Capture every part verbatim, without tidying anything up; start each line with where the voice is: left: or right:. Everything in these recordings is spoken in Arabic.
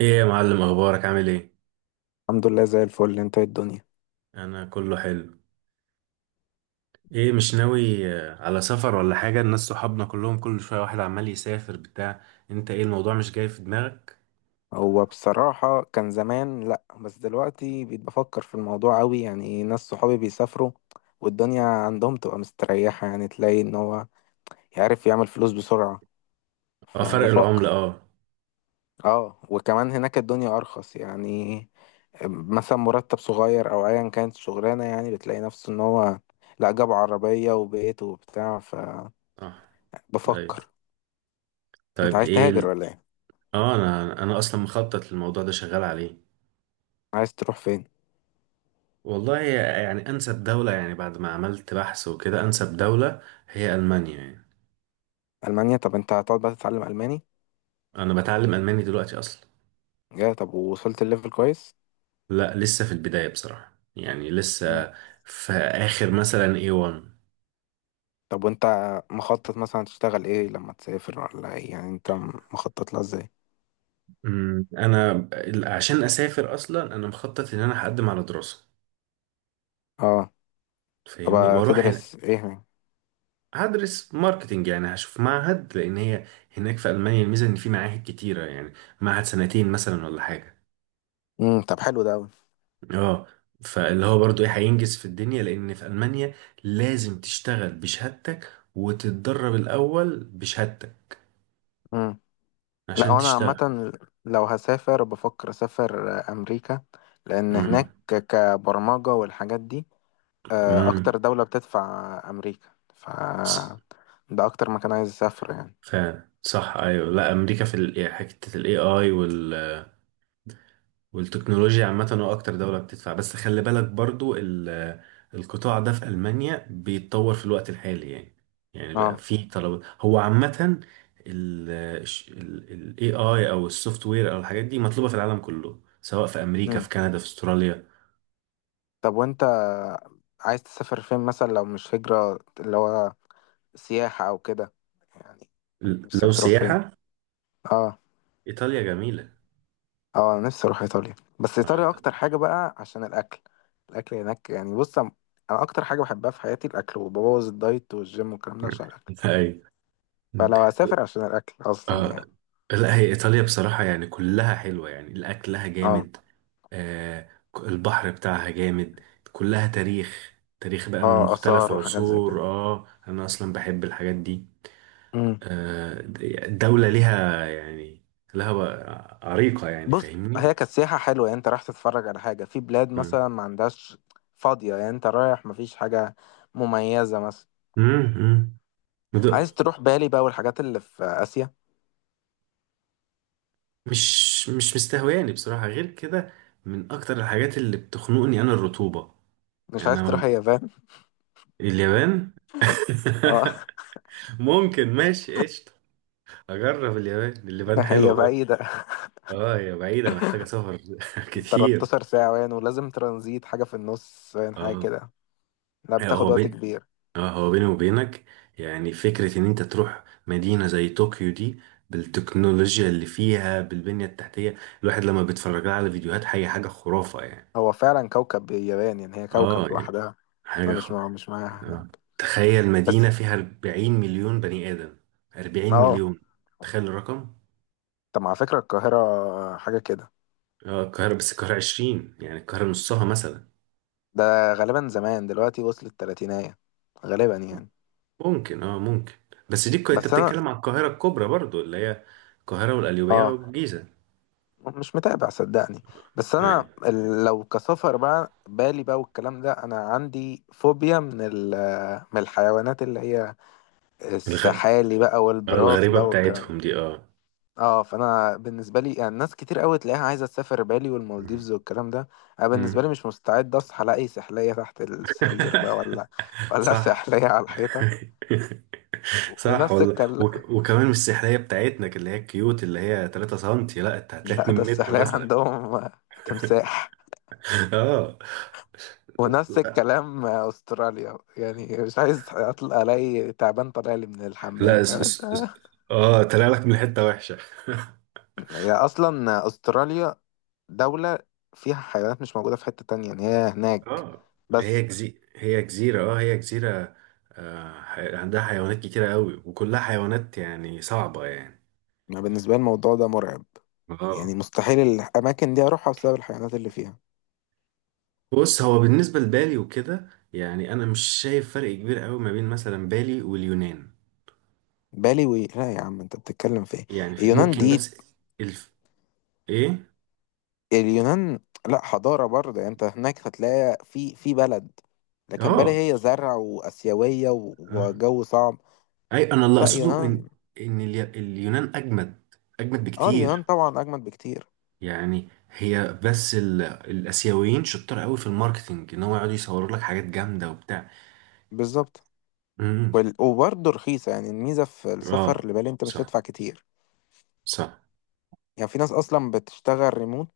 right: ايه يا معلم، اخبارك؟ عامل ايه؟
left: الحمد لله زي الفل. انت ايه الدنيا؟
right: انا كله حلو. ايه مش ناوي، آه، على سفر ولا حاجه؟ الناس صحابنا كلهم كل شويه واحد عمال يسافر بتاع. انت ايه الموضوع مش جاي في دماغك؟
left: هو بصراحة كان زمان لأ، بس دلوقتي بقيت بفكر في الموضوع أوي. يعني ناس صحابي بيسافروا والدنيا عندهم تبقى مستريحة، يعني تلاقي إن هو يعرف يعمل فلوس بسرعة،
right: اه، فرق العمله،
left: فبفكر.
right: اه.
left: اه وكمان هناك الدنيا أرخص يعني، مثلا مرتب صغير أو أيا كانت الشغلانة، يعني بتلاقي نفسه إن هو لأ جاب عربية وبيت وبتاع،
right: صح. ايوه.
left: فبفكر. انت
right: طيب،
left: عايز
right: ايه
left: تهاجر
right: ال-
left: ولا ايه؟
right: اه، انا انا اصلا مخطط للموضوع ده، شغال عليه.
left: عايز تروح فين؟
right: والله، يعني انسب دوله، يعني بعد ما عملت بحث وكده، انسب دوله هي المانيا يعني.
left: ألمانيا؟ طب انت هتقعد بقى تتعلم ألماني؟
right: انا بتعلم الماني دلوقتي اصلا.
left: يا طب، ووصلت الليفل كويس؟
right: لا، لسه في البدايه بصراحه، يعني
left: مم.
right: لسه في اخر مثلا اي وان.
left: طب وانت مخطط مثلا تشتغل ايه لما تسافر ولا ايه؟ يعني انت مخطط لها ازاي؟
right: أمم، انا ال- عشان اسافر اصلا، انا مخطط ان انا هقدم على دراسه،
left: اه.
right: فاهمني،
left: طب
right: واروح هنا.
left: تدرس ايه؟
right: هدرس ماركتنج، يعني هشوف معهد، لان هي هناك في المانيا الميزه ان في معاهد كتيره، يعني معهد سنتين مثلا ولا حاجه.
left: امم طب حلو ده قوي.
right: اه. فاللي هو برضو ايه هينجز في الدنيا، لان في المانيا لازم تشتغل بشهادتك وتتدرب الاول بشهادتك
left: امم. لا
right: عشان
left: وانا
right: تشتغل.
left: عامه لو هسافر بفكر اسافر امريكا، لان هناك
right: امم.
left: كبرمجه والحاجات دي آه،
right: امم.
left: اكتر دوله بتدفع امريكا، ف
right: س-
left: ده اكتر مكان عايز اسافر يعني.
right: فعلا، صح. ايوه. لا، امريكا في ال- إيه، حته الاي اي والتكنولوجيا عامة، هو أكتر دولة بتدفع. بس خلي بالك برضو ال- القطاع ده في ألمانيا بيتطور في الوقت الحالي، يعني يعني بقى
left: اه.
right: في طلب، هو عامة. ال ال ال ايه اي أو السوفت وير أو الحاجات دي مطلوبة في العالم كله، سواء في أمريكا، في
left: امم.
right: كندا، في أستراليا.
left: طب وانت عايز تسافر فين مثلا لو مش هجرة، اللي هو سياحة أو كده يعني؟
right: ل-
left: نفسك
right: لو
left: تروح فين؟
right: سياحة،
left: اه.
right: إيطاليا جميلة.
left: اه أنا نفسي أروح إيطاليا، بس
right: اه،
left: إيطاليا أكتر
right: إيطاليا.
left: حاجة بقى عشان الأكل. الأكل هناك يعني، بص أنا أنا أكتر حاجة بحبها في حياتي الأكل، وببوظ الدايت والجيم والكلام ده عشان الأكل.
right: أيوة.
left: فلو هسافر عشان الأكل أصلا
right: آه،
left: يعني.
right: لا، هي إيطاليا بصراحة يعني كلها حلوة، يعني الأكلها
left: اه.
right: جامد. آه، البحر بتاعها جامد. كلها تاريخ، تاريخ بقى من
left: اه
right: مختلف
left: آثار وحاجات زي
right: عصور.
left: كده.
right: اه، انا اصلا بحب الحاجات دي.
left: امم.
right: آه، الدولة ليها، يعني لها بقى عريقة، يعني
left: بص،
right: فاهمني.
left: هي كانت سياحة حلوة يعني أنت رايح تتفرج على حاجة في بلاد
right: مم.
left: مثلا ما عندهاش. فاضية يعني أنت رايح مفيش حاجة مميزة مثلا.
right: مم. مم، ده
left: عايز تروح بالي بقى والحاجات اللي في آسيا؟
right: مش مش مستهواني بصراحة غير كده. من اكتر الحاجات اللي بتخنقني انا الرطوبة،
left: مش
right: يعني
left: عايز
right: انا.
left: تروح اليابان؟
right: اليابان.
left: اه
right: ممكن، ماشي قشطة، اجرب اليابان. اليابان
left: هي
right: حلوة.
left: بعيدة.
right: اه، هي بعيدة محتاجة سفر كتير.
left: تلاتاشر ساعة وين، ولازم ترانزيت حاجة في النص وين، حاجة
right: اه،
left: كده. لا
right: هو
left: بتاخد
right: اه
left: وقت
right: بين
left: كبير.
right: اه هو بيني وبينك، يعني فكرة ان انت تروح مدينة زي طوكيو دي، بالتكنولوجيا اللي فيها، بالبنية التحتية. الواحد لما بيتفرج لها على فيديوهات، حاجة حاجة خرافة يعني.
left: هو فعلا كوكب اليابان، يعني هي كوكب
right: اه، يعني
left: لوحدها. احنا
right: حاجة
left: مش
right: خ...
left: مع مش معاها
right: آه.
left: هناك
right: تخيل
left: بس.
right: مدينة فيها اربعين مليون بني آدم. اربعين
left: اه
right: مليون، تخيل الرقم.
left: طب على فكرة القاهرة حاجة كده.
right: اه، القاهرة، بس القاهرة عشرين، يعني القاهرة نصها مثلا.
left: ده غالبا زمان دلوقتي وصلت تلاتينية، غالبا يعني.
right: ممكن اه ممكن. بس دي الك- انت
left: بس انا
right: بتتكلم على القاهرة الكبرى برضو، اللي هي القاهرة والقليوبية
left: اه
right: والجيزة.
left: مش متابع صدقني. بس انا
right: ايوه.
left: ال- لو كسفر بقى بالي بقى والكلام ده، انا عندي فوبيا من ال- من الحيوانات اللي هي
right: الغ...
left: السحالي بقى
right: آه،
left: والبراس
right: الغريبة
left: بقى والكلام ده.
right: بتاعتهم دي، اه.
left: اه فانا بالنسبه لي يعني ناس كتير قوي تلاقيها عايزه تسافر بالي
right: مم.
left: والمالديفز والكلام ده. انا بالنسبه
right: مم.
left: لي مش مستعد اصحى الاقي سحليه تحت السرير بقى ولا ولا
right: صح.
left: سحليه على الحيطه
right: صح
left: ونفس
right: والله.
left: الكلام.
right: وك... وكمان مش السحرية بتاعتنا اللي هي الكيوت، اللي هي ثلاثة سنتي، لا، انت هتلاقي
left: لا ده
right: مترين متر
left: السحليه
right: مثلا.
left: عندهم تمساح.
right: اه،
left: ونفس الكلام استراليا، يعني مش عايز اطلع الاقي تعبان طالع لي من الحمام،
right: لا،
left: فاهم
right: اس...
left: انت.
right: اس... اس... اه، طلع لك من حتة وحشة.
left: هي اصلا استراليا دولة فيها حيوانات مش موجودة في حتة تانية، يعني هي هناك
right: اه، هي
left: بس.
right: جزي... هي جزيرة، اه هي جزيرة. آه، حي- عندها حيوانات كتيرة قوي، وكلها حيوانات يعني صعبة يعني.
left: أنا بالنسبة لي الموضوع ده مرعب، يعني
right: اه.
left: مستحيل الأماكن دي أروحها بسبب الحيوانات اللي فيها.
right: بص، هو بالنسبة لبالي وكده يعني، أنا مش شايف فرق كبير قوي ما بين مثلا بالي واليونان.
left: بالي و... لا يا عم أنت بتتكلم في إيه؟
right: يعني في-
left: اليونان
right: ممكن،
left: دي!
right: بس الف... ايه.
left: اليونان لا حضارة برضه، يعني أنت هناك هتلاقي في في بلد، لكن بالي
right: اه.
left: هي زرع وآسيوية و...
right: آه.
left: وجو صعب.
right: اي، انا اللي
left: لا
right: اقصده ان
left: يونان.
right: ان الي- اليونان اجمد، اجمد
left: اه اليونان
right: بكتير.
left: طبعا أجمد بكتير.
right: يعني هي بس ال... الاسيويين شطار قوي في الماركتينج، ان هو يقعدوا يصوروا لك حاجات جامده وبتاع.
left: بالظبط. وال... وبرضه رخيصة، يعني الميزة في السفر
right: اه،
left: لبالي أنت مش
right: صح.
left: هتدفع كتير.
right: صح.
left: يعني في ناس أصلا بتشتغل ريموت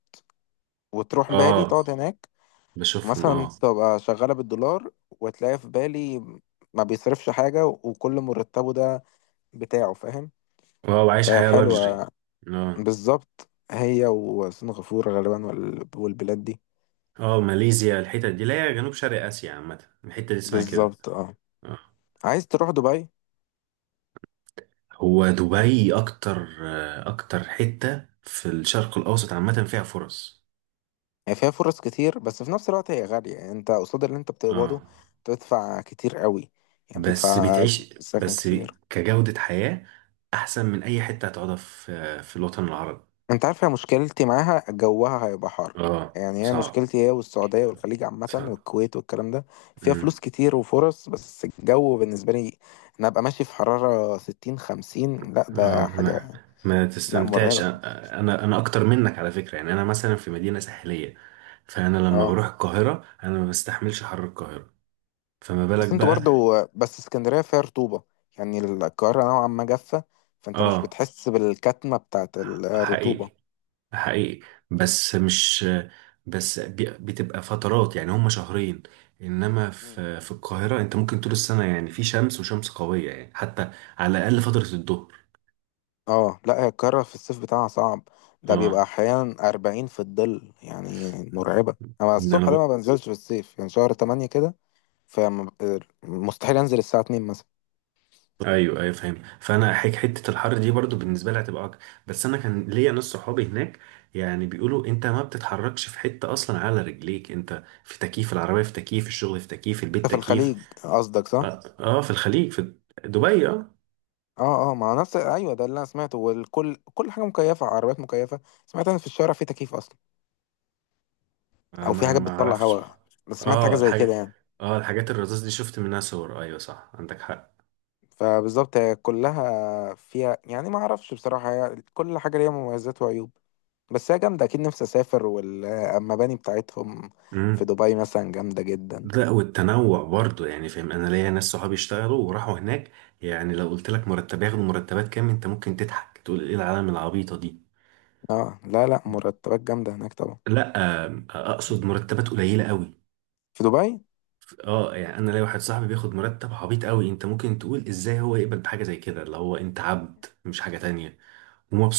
left: وتروح بالي
right: اه،
left: تقعد هناك،
right: بشوفهم،
left: مثلا
right: اه.
left: تبقى شغالة بالدولار، وتلاقي في بالي ما بيصرفش حاجة وكل مرتبه ده بتاعه، فاهم.
right: اه، وعايش حياة لاكجري.
left: فحلوة.
right: اه.
left: بالظبط، هي وسنغافورة غالبا وال- والبلاد دي.
right: اه، ماليزيا، الحتة دي، لا، هي جنوب شرق اسيا عامة، الحتة دي اسمها كده.
left: بالظبط اه.
right: اه.
left: عايز تروح دبي؟
right: هو دبي اكتر آه، اكتر حتة في الشرق الاوسط عامة فيها فرص.
left: هي فيها فرص كتير، بس في نفس الوقت هي غالية، يعني انت قصاد اللي انت
right: اه،
left: بتقبضه تدفع كتير قوي. يعني
right: بس
left: بتدفع
right: بتعيش
left: سكن
right: بس
left: كتير.
right: كجودة حياة احسن من اي حتة هتقعدها، في آه، في الوطن العربي.
left: انت عارفة مشكلتي معاها، جوها هيبقى حر.
right: اه،
left: يعني هي
right: صعب.
left: مشكلتي، هي والسعودية والخليج عامة
right: صعب.
left: والكويت والكلام ده، فيها فلوس
right: مم.
left: كتير وفرص بس الجو بالنسبة لي. انا ابقى ماشي في حرارة ستين خمسين، لا
right: اه،
left: ده حاجة.
right: ما ما
left: لا
right: تستمتعش. أ-
left: مرعبة.
right: انا انا اكتر منك على فكره، يعني انا مثلا في مدينه ساحليه، فانا لما
left: اه
right: بروح القاهره انا ما بستحملش حر القاهره، فما بالك
left: بس انتوا
right: بقى.
left: برضو، بس اسكندرية فيها رطوبة، يعني القاهرة نوعا ما جافة، فانت مش
right: اه،
left: بتحس بالكتمة بتاعت الرطوبة.
right: حقيقي، حقيقي، بس مش، بس بي- بتبقى فترات، يعني هم شهرين. انما في في القاهره انت ممكن طول السنه يعني في شمس، وشمس قويه يعني، حتى على الاقل فتره الظهر.
left: اه لا هي القاهرة في الصيف بتاعها صعب، ده بيبقى
right: اه،
left: أحيانا أربعين في الظل، يعني مرعبة. أنا
right: ان
left: الصبح ده
right: انا،
left: ما بنزلش في الصيف يعني، شهر تمانية كده، فمستحيل أنزل الساعة اتنين مثلا.
right: ايوه ايوه فاهم. فانا حك- حته الحر دي برضو بالنسبه لي هتبقى اكتر، بس انا كان ليا ناس صحابي هناك، يعني بيقولوا انت ما بتتحركش في حته اصلا على رجليك، انت في تكييف العربيه، في تكييف الشغل، في تكييف
left: أنت
right: البيت،
left: في
right: تكييف.
left: الخليج قصدك، صح؟
right: اه, آه في الخليج، في دبي. اه.
left: اه اه ما هو نفس أيوه، ده اللي أنا سمعته، والكل كل حاجة مكيفة، عربيات مكيفة. سمعت أنا في الشارع في تكييف أصلا،
right: آه،
left: أو في
right: ما
left: حاجات
right: ما
left: بتطلع
right: اعرفش.
left: هواء. بس سمعت حاجة
right: اه،
left: زي كده
right: الحاجه،
left: يعني.
right: اه، الحاجات الرذاذ دي شفت منها صور، ايوه صح، عندك حق.
left: فبالظبط هي كلها فيها، يعني ما أعرفش بصراحة، هي كل حاجة ليها مميزات وعيوب. بس هي جامدة أكيد، نفسي أسافر. والمباني بتاعتهم في
right: امم.
left: دبي مثلا جامدة جدا.
right: لا، والتنوع برضو يعني، فاهم، انا ليا ناس صحابي اشتغلوا وراحوا هناك، يعني لو قلت لك مرتب ياخدوا، مرتبات كام، انت ممكن تضحك تقول ايه العالم العبيطه دي.
left: اه لا لا، مرتبات جامدة هناك طبعا.
right: لا، آم، اقصد
left: مم.
right: مرتبات قليله قوي.
left: في دبي.
right: اه، يعني انا ليا واحد صاحبي بياخد مرتب عبيط قوي، انت ممكن تقول ازاي هو يقبل بحاجه زي كده، اللي هو انت عبد مش حاجه تانية،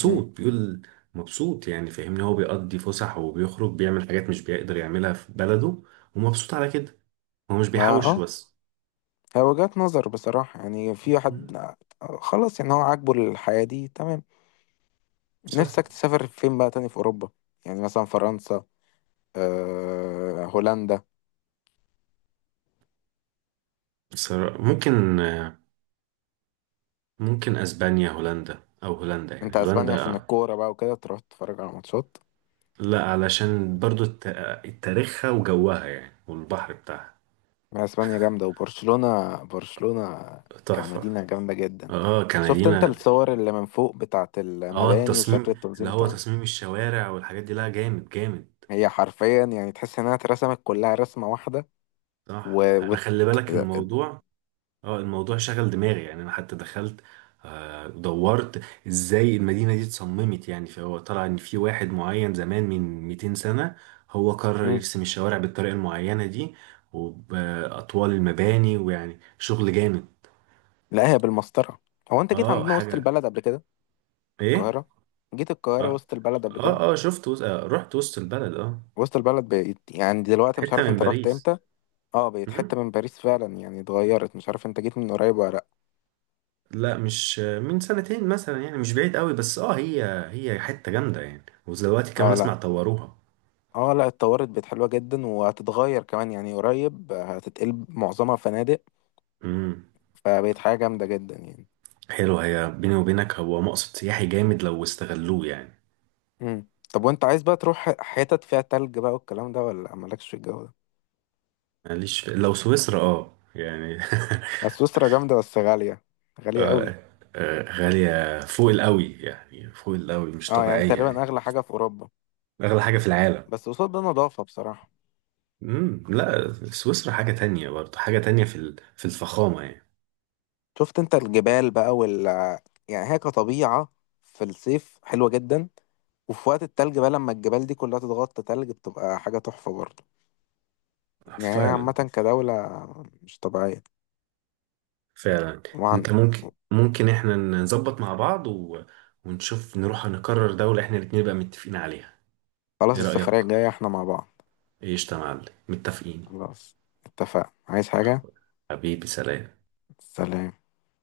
left: مم.
right: بيقول. مبسوط، يعني فاهمني، هو بيقضي فسح وبيخرج بيعمل حاجات مش بيقدر يعملها في بلده، ومبسوط على كده، هو مش
left: ما
right: بيحوش
left: اه
right: بس.
left: هي وجهة نظر بصراحة، يعني في واحد
right: مم.
left: خلاص يعني هو عاجبه الحياة دي، تمام.
right: صح.
left: نفسك تسافر فين بقى تاني في أوروبا؟ يعني مثلا فرنسا، آه هولندا.
right: بصرا- ممكن، ممكن اسبانيا، هولندا، او هولندا،
left: أنت
right: يعني
left: أسبانيا
right: هولندا.
left: عشان الكورة بقى وكده، تروح تتفرج على ماتشات.
right: لا، علشان برضو الت- تاريخها وجوها، يعني والبحر بتاعها
left: ما اسبانيا جامده، وبرشلونه برشلونه
right: تحفة.
left: كمدينه جامده جدا.
right: اه،
left: شفت انت
right: كمدينة.
left: الصور اللي من فوق بتاعت
right: اه،
left: المباني وشكل
right: التصميم اللي
left: التنظيم
right: هو
left: بتاعها؟
right: تصميم الشوارع والحاجات دي، لا، جامد جامد.
left: هي حرفيا يعني تحس انها اترسمت كلها رسمه واحده.
right: صح.
left: و...
right: انا
left: وت...
right: خلي بالك الموضوع، اه، الموضوع شغل دماغي، يعني انا حتى دخلت، آه، دورت ازاي المدينة دي اتصممت، يعني فهو طلع ان في واحد معين زمان من مئتين سنة، هو قرر
left: مم.
right: يرسم الشوارع بالطريقة المعينة دي وبأطوال المباني، ويعني شغل جامد.
left: لا هي بالمسطره. هو انت جيت
right: اه،
left: عندنا وسط
right: حاجة،
left: البلد قبل كده؟
right: ايه،
left: القاهره، جيت القاهره
right: اه.
left: وسط البلد قبل
right: اه,
left: كده؟
right: آه شفت وس... آه رحت وسط البلد، اه،
left: وسط البلد بقيت يعني، دلوقتي مش
right: حتة
left: عارف
right: من
left: انت رحت
right: باريس.
left: امتى. اه بقت حته من باريس فعلا يعني، اتغيرت. مش عارف انت جيت من قريب ولا لا.
right: لا، مش من سنتين مثلا، يعني مش بعيد قوي، بس اه، هي، هي حتة جامدة يعني، ودلوقتي كمان
left: اه
right: اسمع
left: لا.
right: طوروها.
left: اه لا اتطورت، بقت حلوة جدا، وهتتغير كمان يعني قريب، آه، هتتقلب معظمها فنادق.
right: امم.
left: فبقت حاجة جامدة جدا يعني.
right: حلو. هي بيني وبينك هو مقصد سياحي جامد لو استغلوه يعني.
left: مم. طب وانت عايز بقى تروح ح- حتت فيها تلج بقى والكلام ده، ولا مالكش في الجو ده؟
right: ماليش في... لو سويسرا، اه، يعني
left: بس سويسرا جامدة، بس غالية، غالية
right: آه،
left: قوي.
right: آه، غالية فوق القوي، يعني فوق القوي مش
left: اه يعني
right: طبيعية
left: تقريبا
right: يعني.
left: اغلى حاجة في اوروبا.
right: أغلى حاجة في العالم.
left: بس قصاد ده نظافة بصراحة.
right: امم. لا، سويسرا حاجة تانية برضه، حاجة تانية في ال- في الفخامة يعني.
left: شفت انت الجبال بقى وال، يعني هي كطبيعة في الصيف حلوة جدا، وفي وقت التلج بقى لما الجبال دي كلها تتغطى تلج بتبقى حاجة تحفة برضه. يعني هي عامة
right: فعلا.
left: كدولة مش طبيعية.
right: فعلا.
left: وعن
right: انت ممكن، ممكن احنا نظبط مع بعض و... ونشوف، نروح نقرر دولة احنا الاتنين بقى متفقين عليها.
left: خلاص،
right: ايه رأيك؟
left: السفرية الجاية احنا مع بعض.
right: ايش يا معلم، متفقين.
left: خلاص اتفقنا. عايز حاجة؟
right: حبيبي، سلام.
left: سلام.